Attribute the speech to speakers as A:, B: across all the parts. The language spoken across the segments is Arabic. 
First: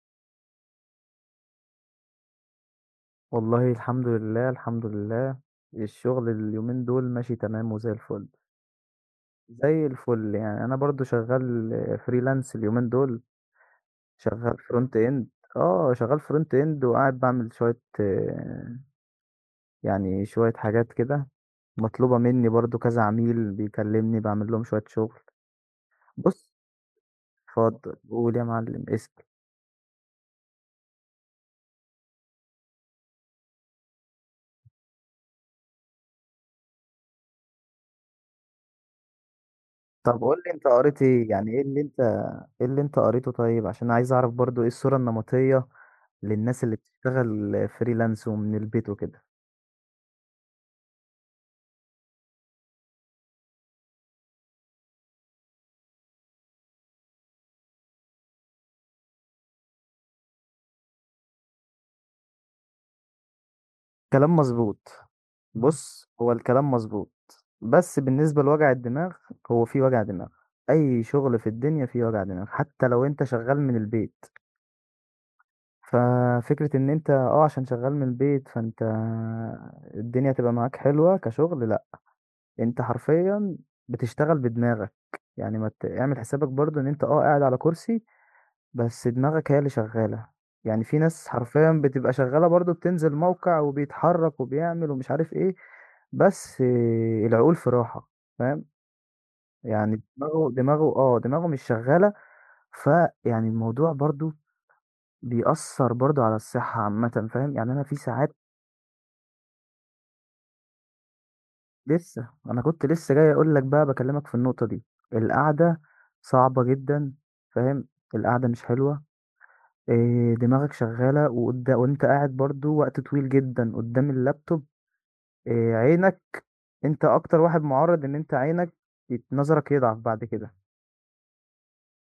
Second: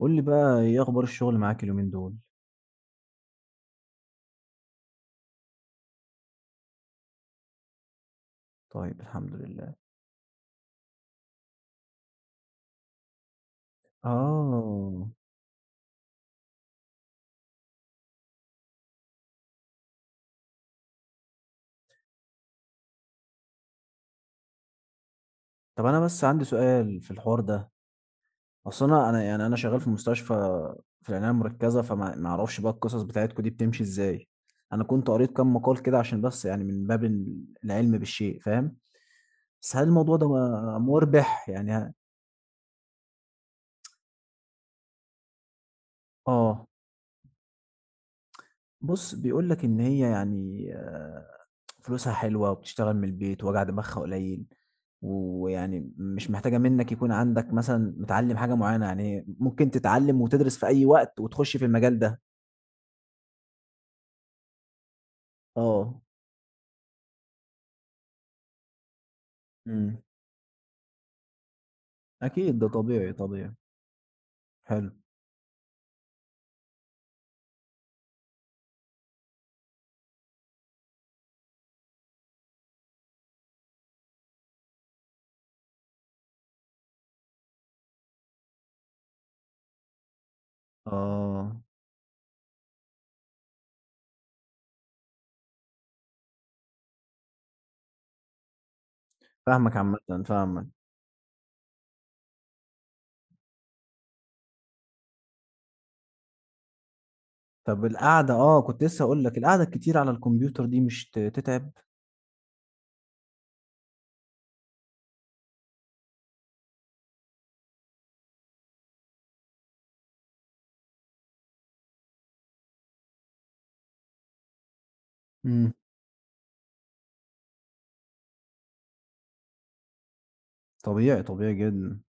A: قُل لي بقى إيه أخبار الشغل معاك اليومين دول؟
B: والله الحمد لله، الحمد لله. الشغل اليومين دول ماشي تمام وزي الفل،
A: طيب الحمد لله.
B: زي الفل يعني أنا برضه شغال freelance اليومين دول، شغال front
A: آه،
B: end شغال front end وقاعد باعمل شوية يعني شوية حاجات كده، مطلوبة مني برضه كذا عميل بيكلمني باعمل لهم شوية شغل.
A: طب أنا بس عندي
B: بُص
A: سؤال في الحوار ده.
B: اتفضل، قُل يا
A: أصل
B: معلم
A: أنا
B: اسأل.
A: يعني أنا شغال في مستشفى في العناية المركزة، فما ما أعرفش بقى القصص بتاعتكم دي بتمشي إزاي. أنا كنت قريت كام مقال كده عشان بس يعني من باب ال العلم بالشيء فاهم، بس هل الموضوع
B: طب
A: ده
B: قُل لي أنت قريت إيه؟
A: مُربح
B: يعني إيه
A: يعني
B: اللي
A: ه
B: أنت ايه اللي انت قريته، طيب عشان عايز اعرف برضو ايه الصورة النمطية للناس
A: آه،
B: اللي بتشتغل فريلانس ومن البيت
A: بُص
B: وكده.
A: بيقول لك إن هي يعني فلوسها حلوة وبتشتغل من البيت وجع دماغها قليل ويعني مش محتاجة منك يكون عندك مثلا متعلم حاجة معينة يعني ممكن تتعلم وتدرس في أي وقت وتخش في المجال ده.
B: كلام مظبوط،
A: اه.
B: بص هو الكلام مظبوط. بس بالنسبة لوجع الدماغ، هو في
A: امم
B: وجع دماغ. اي شغل في الدنيا فيه وجع دماغ
A: أكيد ده
B: حتى لو
A: طبيعي
B: انت
A: طبيعي.
B: شغال من البيت.
A: حلو.
B: ففكرة ان انت عشان شغال من البيت فانت الدنيا تبقى معاك حلوة كشغل، لا، انت حرفيا بتشتغل بدماغك. يعني ما ت- اعمل حسابك برضو ان انت قاعد على كرسي بس دماغك هي اللي شغالة. يعني في ناس
A: اه.
B: حرفيا بتبقى شغالة برضو، بتنزل موقع وبيتحرك وبيعمل ومش عارف ايه، بس آه، العقول في راحة. فاهم؟
A: فاهمك عامة.
B: يعني دماغه
A: فاهمك.
B: دماغه اه دماغه مش شغالة. فيعني الموضوع برضو بيأثر برضو على الصحة عامة. فاهم؟ يعني أنا
A: طب
B: في
A: القعدة،
B: ساعات.
A: اه، كنت لسه أقول لك القعدة الكتير على الكمبيوتر دي مش تتعب.
B: لسه أنا كنت لسه جاي أقول لك بقى، بكلمك في النقطة دي، القعدة صعبة جدا. فاهم؟ القعدة مش حلوة. إيه، دماغك شغالة وقدام، وانت قاعد برضو وقت طويل جدا قدام اللابتوب.
A: امم
B: إيه، عينك، انت اكتر واحد معرض ان انت عينك نظرك يضعف بعد كده.
A: طبيعي طبيعي جدا.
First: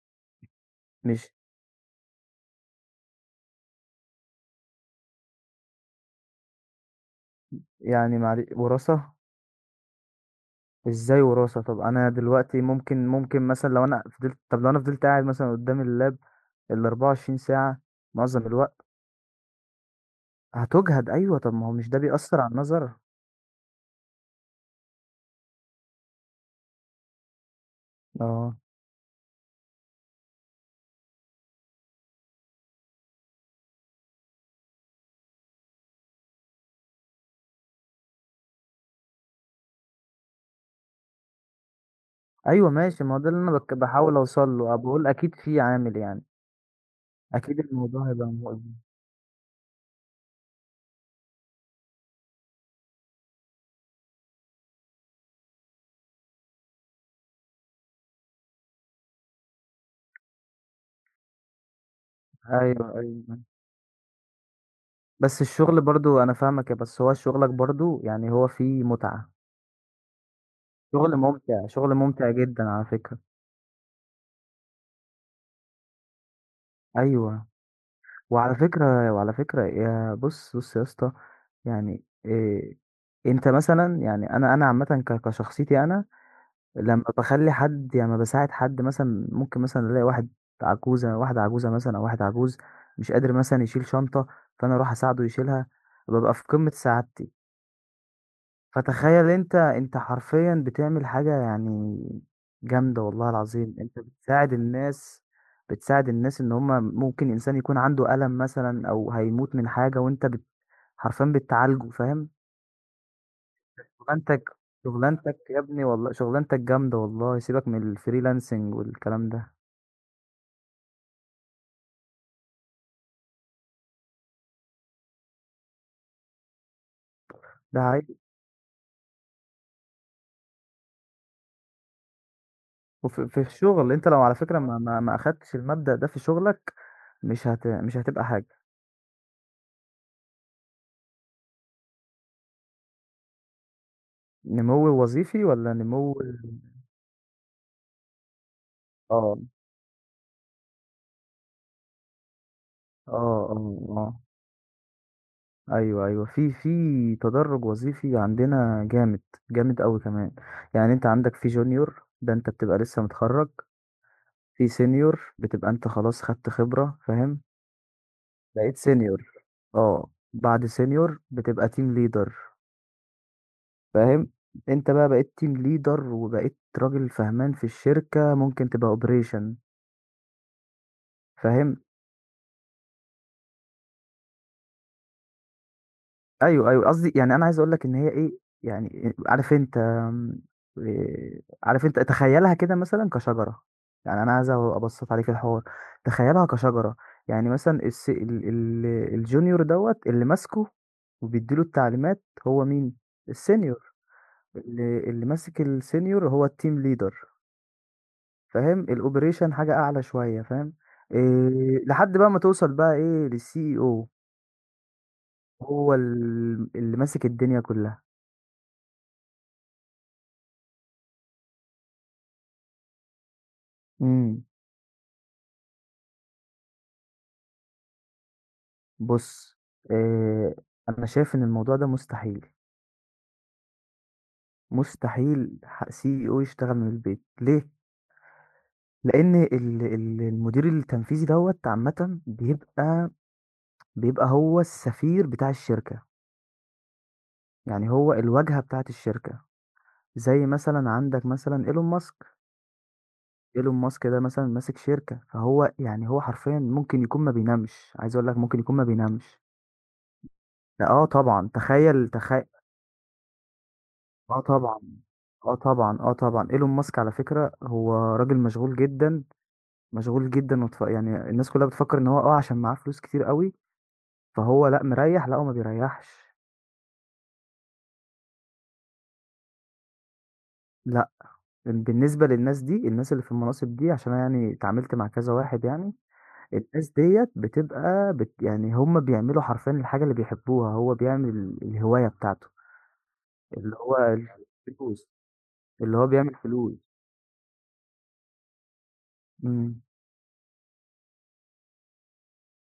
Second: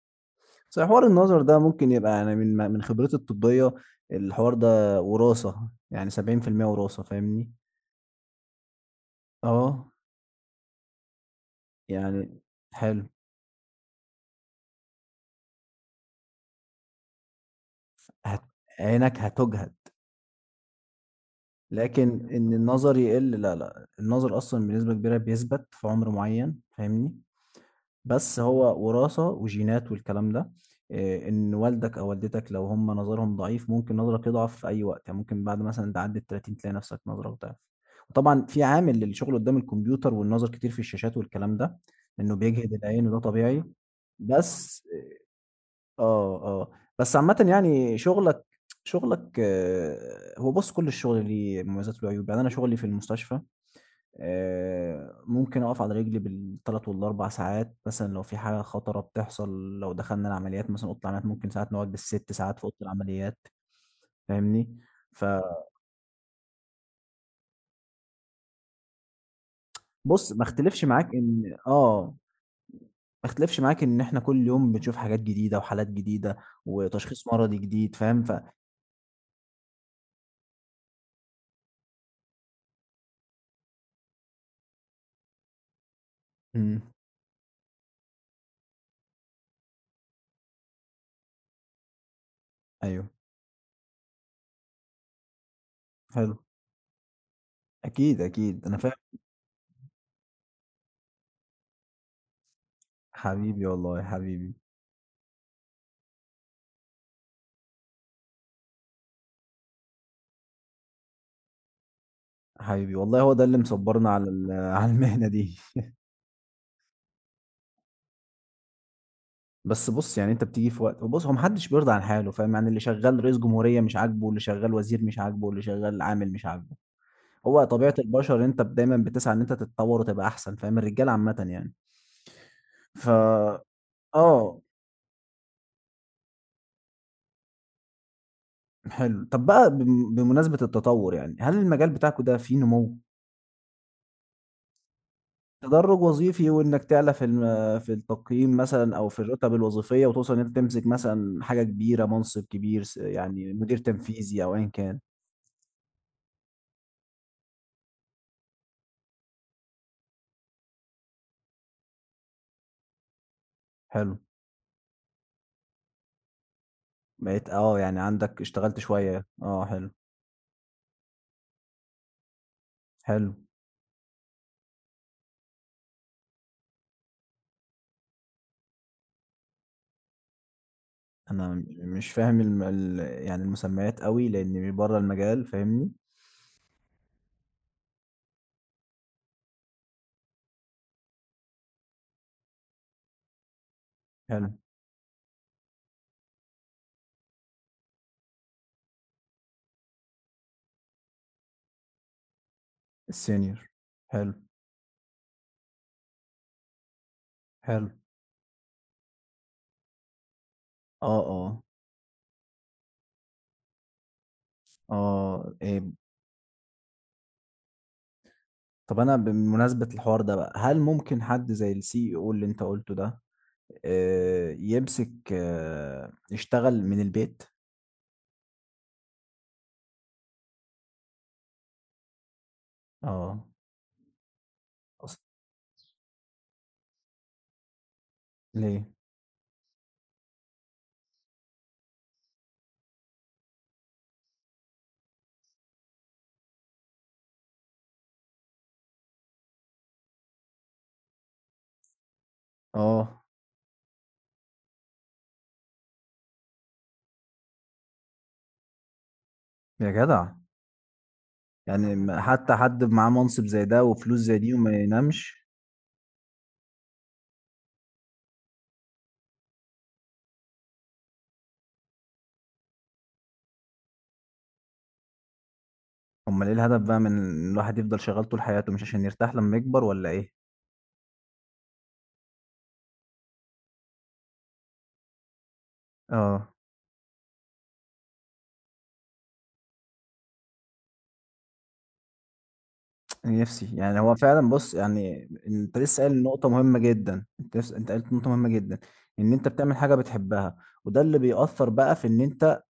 A: بس حوار
B: مش،
A: النظر ده ممكن يبقى يعني من خبرتي الطبية، الحوار ده وراثة يعني 70% وراثة فاهمني.
B: يعني معلش وراثة؟
A: آه،
B: ازاي وراثة؟ طب انا
A: يعني
B: دلوقتي
A: حلو.
B: ممكن، ممكن مثلا لو انا فضلت، طب لو انا فضلت قاعد مثلا قدام اللاب ال 24 ساعة
A: هت
B: معظم الوقت.
A: عينك هتُجهد،
B: هتجهد، ايوه طب ما هو مش ده
A: لكن
B: بيأثر على
A: إن
B: النظر؟
A: النظر يقل لا، لأ، النظر أصلًا بنسبة كبيرة بيثبت في عمر معيّن فاهمني، بس
B: اه،
A: هو وراثة وجينات والكلام ده. إن والدك أو والدتك لو هم نظرهم ضعيف ممكن نظرك يضعف في أي وقت، يعني ممكن بعد مثلًا تعدّي ال30 تلاقي نفسك نظرك ضعف، وطبعًا في عامل للشغل قدّام الكمبيوتر والنظر كتير في الشاشات والكلام ده، إنه
B: ايوه
A: بيجهد
B: ماشي،
A: العين
B: ما
A: وده
B: هو ده اللي انا
A: طبيعي.
B: بحاول اوصل له،
A: بس
B: بقول اكيد في عامل يعني،
A: آه، آه. بس عامةً
B: اكيد
A: يعني
B: الموضوع هيبقى
A: شغلك
B: مؤذي.
A: شغلك هو بُص كل الشغل ليه مميزات وله عيوب. يعني أنا شغلي في المستشفى ممكن أقف على رجلي بال3 وال4 ساعات مثلًا لو في حاجة خطرة بتحصل، لو دخلنا العمليات مثلًا أوضة العمليات ممكن ساعات نقعد بال6 ساعات في أوضة
B: ايوه ايوه،
A: العمليات فاهمني؟
B: بس
A: فبُص،
B: الشغل برضو، انا فاهمك يا، بس هو شغلك برضو يعني هو فيه متعة،
A: ما اختلفش
B: شغل
A: معاك إن
B: ممتع، شغل
A: آه،
B: ممتع جدا على فكرة.
A: ما اختلفش معاك إن إحنا كل يوم بنشوف حاجات جديدة وحالات جديدة وتشخيص
B: ايوه،
A: مرضي جديد فاهم؟ ف
B: وعلى فكرة وعلى فكرة يا، بص بص يا اسطى، يعني إيه، انت مثلا يعني انا عامة كشخصيتي انا،
A: إمم،
B: لما بخلي حد يعني لما بساعد حد مثلا، ممكن مثلا الاقي واحد عجوزة، واحدة عجوزة مثلا او واحد عجوز
A: أيوه،
B: مش قادر مثلا يشيل شنطة، فانا اروح اساعده يشيلها، ببقى
A: حلو.
B: في قمة سعادتي.
A: أكيد، أكيد، أنا فاهم.
B: فتخيل أنت، أنت حرفيًا بتعمل حاجة يعني جامدة والله
A: حبيبي
B: العظيم، أنت
A: والله حبيبي.
B: بتساعد الناس، بتساعد الناس إن هم ممكن إنسان يكون عنده ألم مثلًا أو هيموت من حاجة وأنت بت، حرفيًا بتعالجه، فاهم؟
A: حبيبي والله هو ده اللي مصبرنا على
B: شغلانتك،
A: ال- على المهنة
B: شغلانتك
A: دي.
B: يا ابني والله شغلانتك جامدة والله، سيبك من الfreelancing والكلام ده،
A: بس بص، يعني انت بتيجي في وقت، وبص هو محدش بيرضى عن حاله فاهم، يعني اللي شغال رئيس جمهورية مش عاجبه واللي شغال وزير مش عاجبه واللي شغال عامل مش عاجبه. هو
B: ده
A: طبيعة
B: حقيقي.
A: البشر انت دايما بتسعى ان انت تتطور وتبقى احسن فاهم، الرجال عامة يعني. ف
B: وفي في الشغل أنت لو على فكرة
A: اه،
B: ما أخدتش المبدأ ده في شغلك مش هتبقى حاجة،
A: حلو. طب بقى بمناسبة التطور، يعني هل المجال بتاعكم ده فيه نمو،
B: نمو وظيفي والّا
A: تدرج
B: نمو؟
A: وظيفي، وانك تعلى في في التقييم مثلا او في
B: آه،
A: الرتب الوظيفيه، وتوصل ان انت تمسك مثلا حاجه كبيره، منصب كبير،
B: آه،
A: يعني مدير
B: آه، آه.
A: تنفيذي او ايا كان.
B: أيوه، أيوه، في في تدرُّج وظيفي عندنا جامد، جامد أوي كمان، يعني أنت عندك في junior، ده أنت بتبقى لسه متخرّج،
A: حلو.
B: في senior بتبقى أنت خلاص خدت خبرة، فاهم؟
A: بقيت اه يعني عندك
B: بقيت
A: اشتغلت
B: senior،
A: شويه اه. حلو.
B: آه، بعد senior بتبقى team leader،
A: حلو.
B: فاهم؟ أنت بقى بقيت team leader وبقيت راجل فهمان في الشركة، ممكن تبقى operation،
A: انا م-
B: فاهم؟
A: مش فاهم يعني المسميات قوي لاني بره المجال فاهمني.
B: أيوه، أيوه، قصدي يعني أنا عايز أقول لك إن هي إيه، يعني عارف أنت آمم، عارف أنت تخيّلها كده مثلًا كشجرة، يعني أنا
A: حلو.
B: عايز أبسّط عليك الحوار، تخيّلها كشجرة، يعني مثلًا الس ال ال الjunior دوّة، اللي ماسكه وبيدّي له التعليمات هو مين؟
A: السينيور.
B: الsenior.
A: حلو.
B: اللي ماسك الsenior هو الteam leader،
A: حلو.
B: فاهم؟ الoperation حاجة أعلى شوية، فاهم؟
A: اه. اه.
B: لحد بقى ما توصل بقى إيه للCEO،
A: اه. إيه.
B: هو اللي ماسك الدنيا كلّها.
A: طب انا بمناسبه الحوار ده بقى، هل ممكن حد زي السي او اللي انت قلته ده
B: إمم.
A: يمسك، يشتغل من البيت.
B: بُص، آآ، أنا شايف إن الموضوع ده مستحيل،
A: آه. أصل،
B: مستحيل ح CEO يشتغل من البيت، ليه؟
A: ليه؟
B: لإن ال المدير التنفيذي دوّة عامةً بيبقى، بيبقى هو السفير بتاع الشركة، يعني هو الواجهة بتاعة الشركة، زي مثلًا عندك مثلًا إيلون ماسك،
A: آه،
B: إيلون ماسك ده مثلًا ماسك شركة، فهو يعني هو حرفيًا ممكن يكون ما بينامش، عايز أقول لك ممكن يكون ما بينامش،
A: يا جدع!
B: آه طبعًا
A: يعني
B: تخيّل
A: ما حتى حد معاه منصب زي ده وفلوس زي
B: آه
A: دي وما
B: طبعًا.
A: ينامش.
B: اه طبعا، اه طبعا، ايلون ماسك على فكرة هو راجل مشغول جدا، مشغول جدا يعني الناس كلها بتفكر ان هو عشان معاه فلوس كتير قوي، فهو لا مريح، لا هو ما بيريحش.
A: أمّال إيه الهدف بقى من إن الواحد يفضل شغّال طول حياته، مش عشان يرتاح لمّا يكبر والّا إيه؟
B: لا بالنسبة للناس دي، الناس اللي في المناصب دي، عشان أنا يعني اتعاملت مع كذا واحد يعني،
A: آه،
B: الناس ديت بتبقى يعني هم بيعملوا حرفيا الحاجة اللي بيحبوها، هو بيعمل الهواية بتاعته
A: نفسي.
B: اللي
A: يعني هو
B: هو
A: فعلًا بُص،
B: الفلوس،
A: يعني أنت
B: اللي
A: لسه
B: هو
A: قايل
B: بيعمل
A: نقطة
B: فلوس.
A: مهمة جدًا، أنت قُلت نقطة مهمة جدًا، إن أنت بتعمل
B: مم.
A: حاجة بتحبها، وده اللي بيأثّر بقى في إن أنت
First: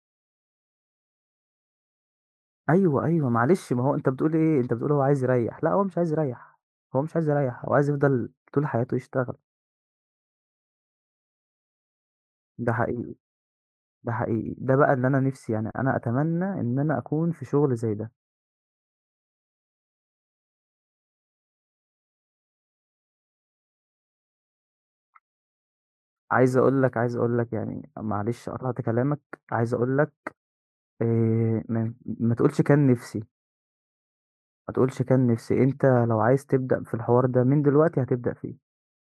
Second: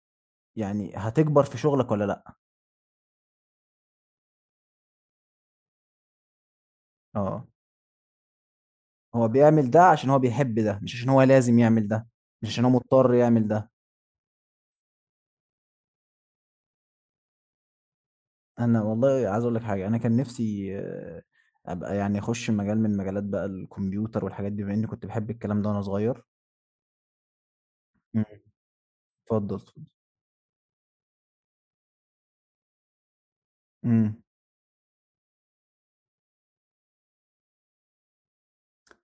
A: يعني هتكبر في شغلك والّا لأ.
B: أيوه، أيوه، معلش ما هو أنت بتقول إيه، أنت بتقول هو عايز يريّح، لأ هو مش عايز يريّح، هو مش عايز
A: آه.
B: يريّح، هو عايز يفضل طول حياته
A: هو
B: يشتغل،
A: بيعمل ده عشان هو بيحب ده مش عشان هو لازم يعمل ده، مش عشان هو
B: ده
A: مضطر
B: حقيقي،
A: يعمل ده.
B: ده حقيقي، ده بقى اللي أنا نِفْسي، يعني أنا أتمنى إن أنا أكون في شغل زي ده،
A: انا والله عايز اقول لك حاجه، انا كان نفسي آه، ابقى يعني اخش مجال من مجالات بقى الكمبيوتر والحاجات دي بما اني كنت بحب الكلام ده وانا صغير.
B: عايز أقول لك، عايز أقول لك يعني
A: مم.
B: معلش قطعت كلامك،
A: اتفضل
B: عايز
A: اتفضل.
B: أقول لك آآ، ما تقولش كان نِفْسي،
A: امم
B: ما تقولش كان نِفْسي، أنت لو عايز تبدأ في الحوار ده من دلوقتي هتبدأ فيه،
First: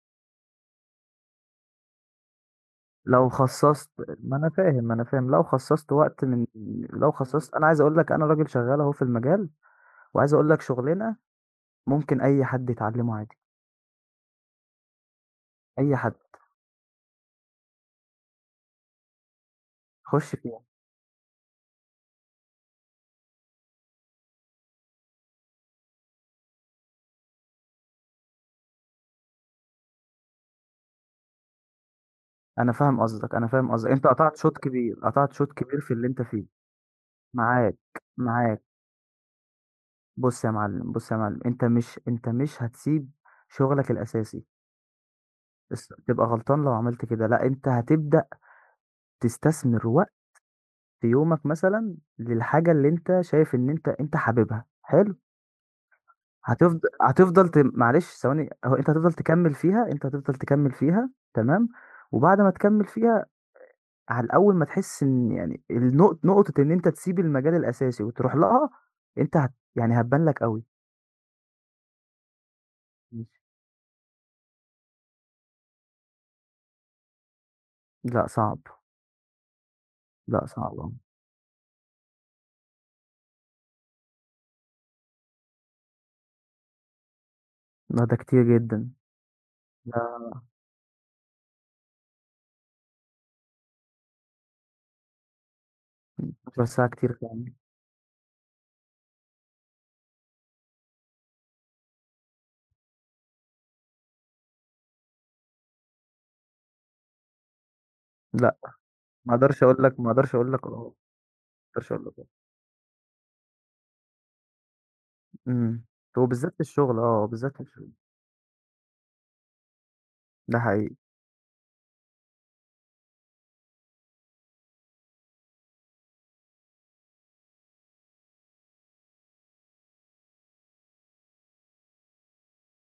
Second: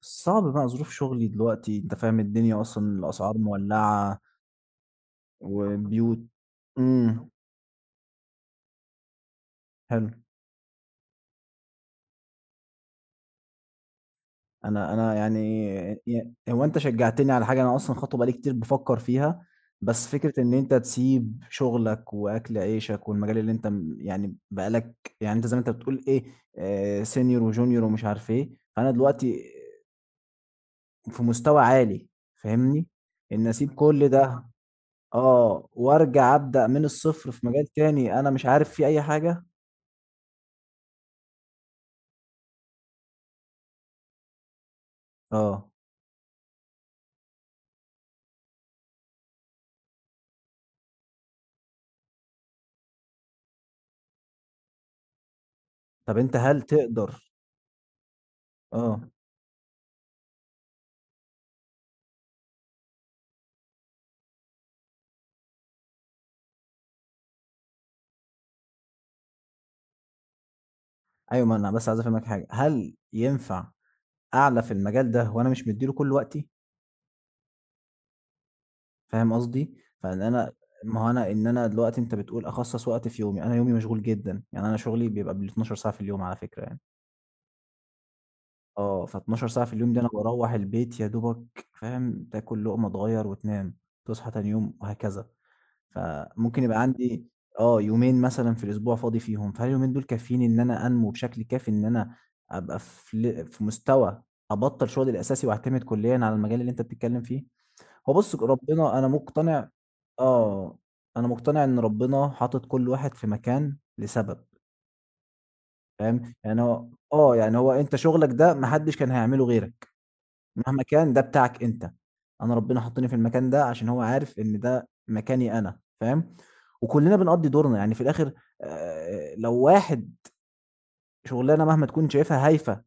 A: صعب بقى ظروف شغلي دلوقتي، انت فاهم الدنيا اصلا
B: لو
A: الاسعار
B: خصّصت،
A: مولعه
B: ما أنا فاهم، ما أنا فاهم، لو خصّصت
A: وبيوت.
B: وقت من، لو
A: امم
B: خصّصت، أنا عايز أقول لك أنا راجل شغّال أهو في المجال،
A: حلو.
B: وعايز أقول لك شغلانة ممكن أي حد يتعلمه عادي،
A: انا انا يعني
B: أي حد،
A: هو انت شجعتني على حاجه انا اصلا خطوه بقالي كتير بفكر فيها، بس
B: خُش
A: فكره ان
B: فيها.
A: انت تسيب شغلك واكل عيشك والمجال اللي انت يعني بقالك، يعني انت زي ما انت بتقول ايه، آه سينيور وجونيور ومش عارف ايه، فانا دلوقتي في مستوى عالي
B: أنا
A: فاهمني،
B: فاهم قصدك،
A: ان
B: أنا فاهم
A: اسيب
B: قصدك، أنت
A: كل
B: قطعت
A: ده
B: شوط كبير، قطعت شوط
A: اه
B: كبير في اللي أنت
A: وارجع
B: فيه،
A: ابدا من الصفر في مجال
B: معاك،
A: تاني انا مش
B: معاك،
A: عارف فيه اي حاجه.
B: بُص يا معلم، بُص يا معلم، أنت مش هتسيب شغلك الأساسي،
A: اه.
B: بس تبقى غلطان لو عملت كده، لأ أنت هتبدأ تستثمر وقت يومك مثلًا للحاجة اللي أنت شايف إن أنت حاببها، حلو،
A: طب انت هل
B: هتفض
A: تقدر؟
B: هتفضل ت معلش ثواني، هو أنت
A: اه،
B: هتفضل تكمّل فيها، أنت هتفضل تكمّل فيها تمام، وبعد ما تكمّل فيها، على أول ما تحس إن يعني نقطة إن أنت تسيب المجال الأساسي وتروح لها، أنت هت يعني هتبان لك أوي.
A: ايوه، ما انا بس عايز افهمك حاجه، هل ينفع أعلى في المجال ده وأنا مش مدّي له كل وقتي،
B: لأ صعب،
A: فاهم قصدي؟ فإن
B: لأ
A: أنا،
B: صعب أوي،
A: ما هو أنا، إن أنا دلوقتي أنت بتقول أخصّص وقت في يومي، أنا يومي مشغول جدًا، يعني أنا شغلي بيبقى بال12 ساعة في اليوم على فكرة يعني،
B: لأ ده كتير جدًا،
A: آه، ف12 ساعة في اليوم
B: ده
A: دي أنا باروّح البيت يا دوبك فاهم، تاكل لقمة تغيّر وتنام، تصحى تاني يوم وهكذا، فممكن
B: 12
A: يبقى
B: ساعة كتير
A: عندي
B: فعلًا،
A: آه، يومين مثلًا في الأسبوع فاضي فيهم، فهل اليومين دول كافيين إن أنا أنمو بشكل كافي إن أنا أبقى في مستوى أبطّل شغلي الأساسي وأعتمد كليًا على المجال اللي أنت بتتكلم فيه؟ هو بُص،
B: لأ
A: ربنا أنا
B: ما أقدرش
A: مقتنع،
B: أقول لك ما أقدرش أقول لك آه،
A: آه،
B: ما
A: أنا مقتنع إن
B: أقدرش أقول لك آه،
A: ربنا حاطط كل واحد في مكان لسبب،
B: إمم،
A: فاهم؟
B: وبالذات في
A: يعني هو
B: الشغل آه،
A: آه،
B: بالذات
A: يعني
B: في
A: هو
B: الشغل،
A: أنت شغلك ده ما حدش كان هيعمله غيرك،
B: ده
A: مهما
B: حقيقي،
A: كان ده بتاعك أنت، أنا ربنا حطني في المكان ده عشان هو عارف إن ده مكاني أنا، فاهم؟ وكلنا بنقضّي دورنا، يعني في الآخر لو واحد، شغلانة مهما تكون شايفها هايفة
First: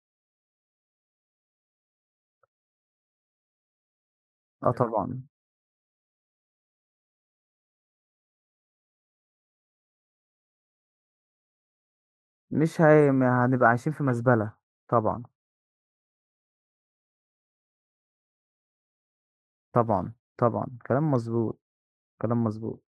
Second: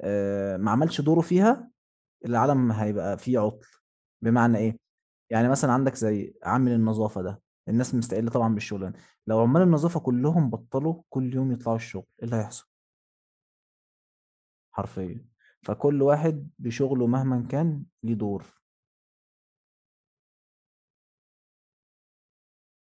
A: ما عملش دوره فيها، العالم هيبقى فيه عطل. بمعنى
B: آه
A: ايه؟
B: طبعًا،
A: يعني مثلا عندك زي عامل النظافه ده، الناس مستقله طبعا بالشغلانه، لو عمال النظافه كلهم بطلوا كل يوم يطلعوا الشغل ايه اللي هيحصل؟
B: مش هي، ما هنبقى عايشين في مزبلة، طبعًا،
A: حرفيا. فكل واحد بشغله مهما كان ليه دور.
B: طبعًا، طبعًا، كلام مضبوط، كلام مضبوط.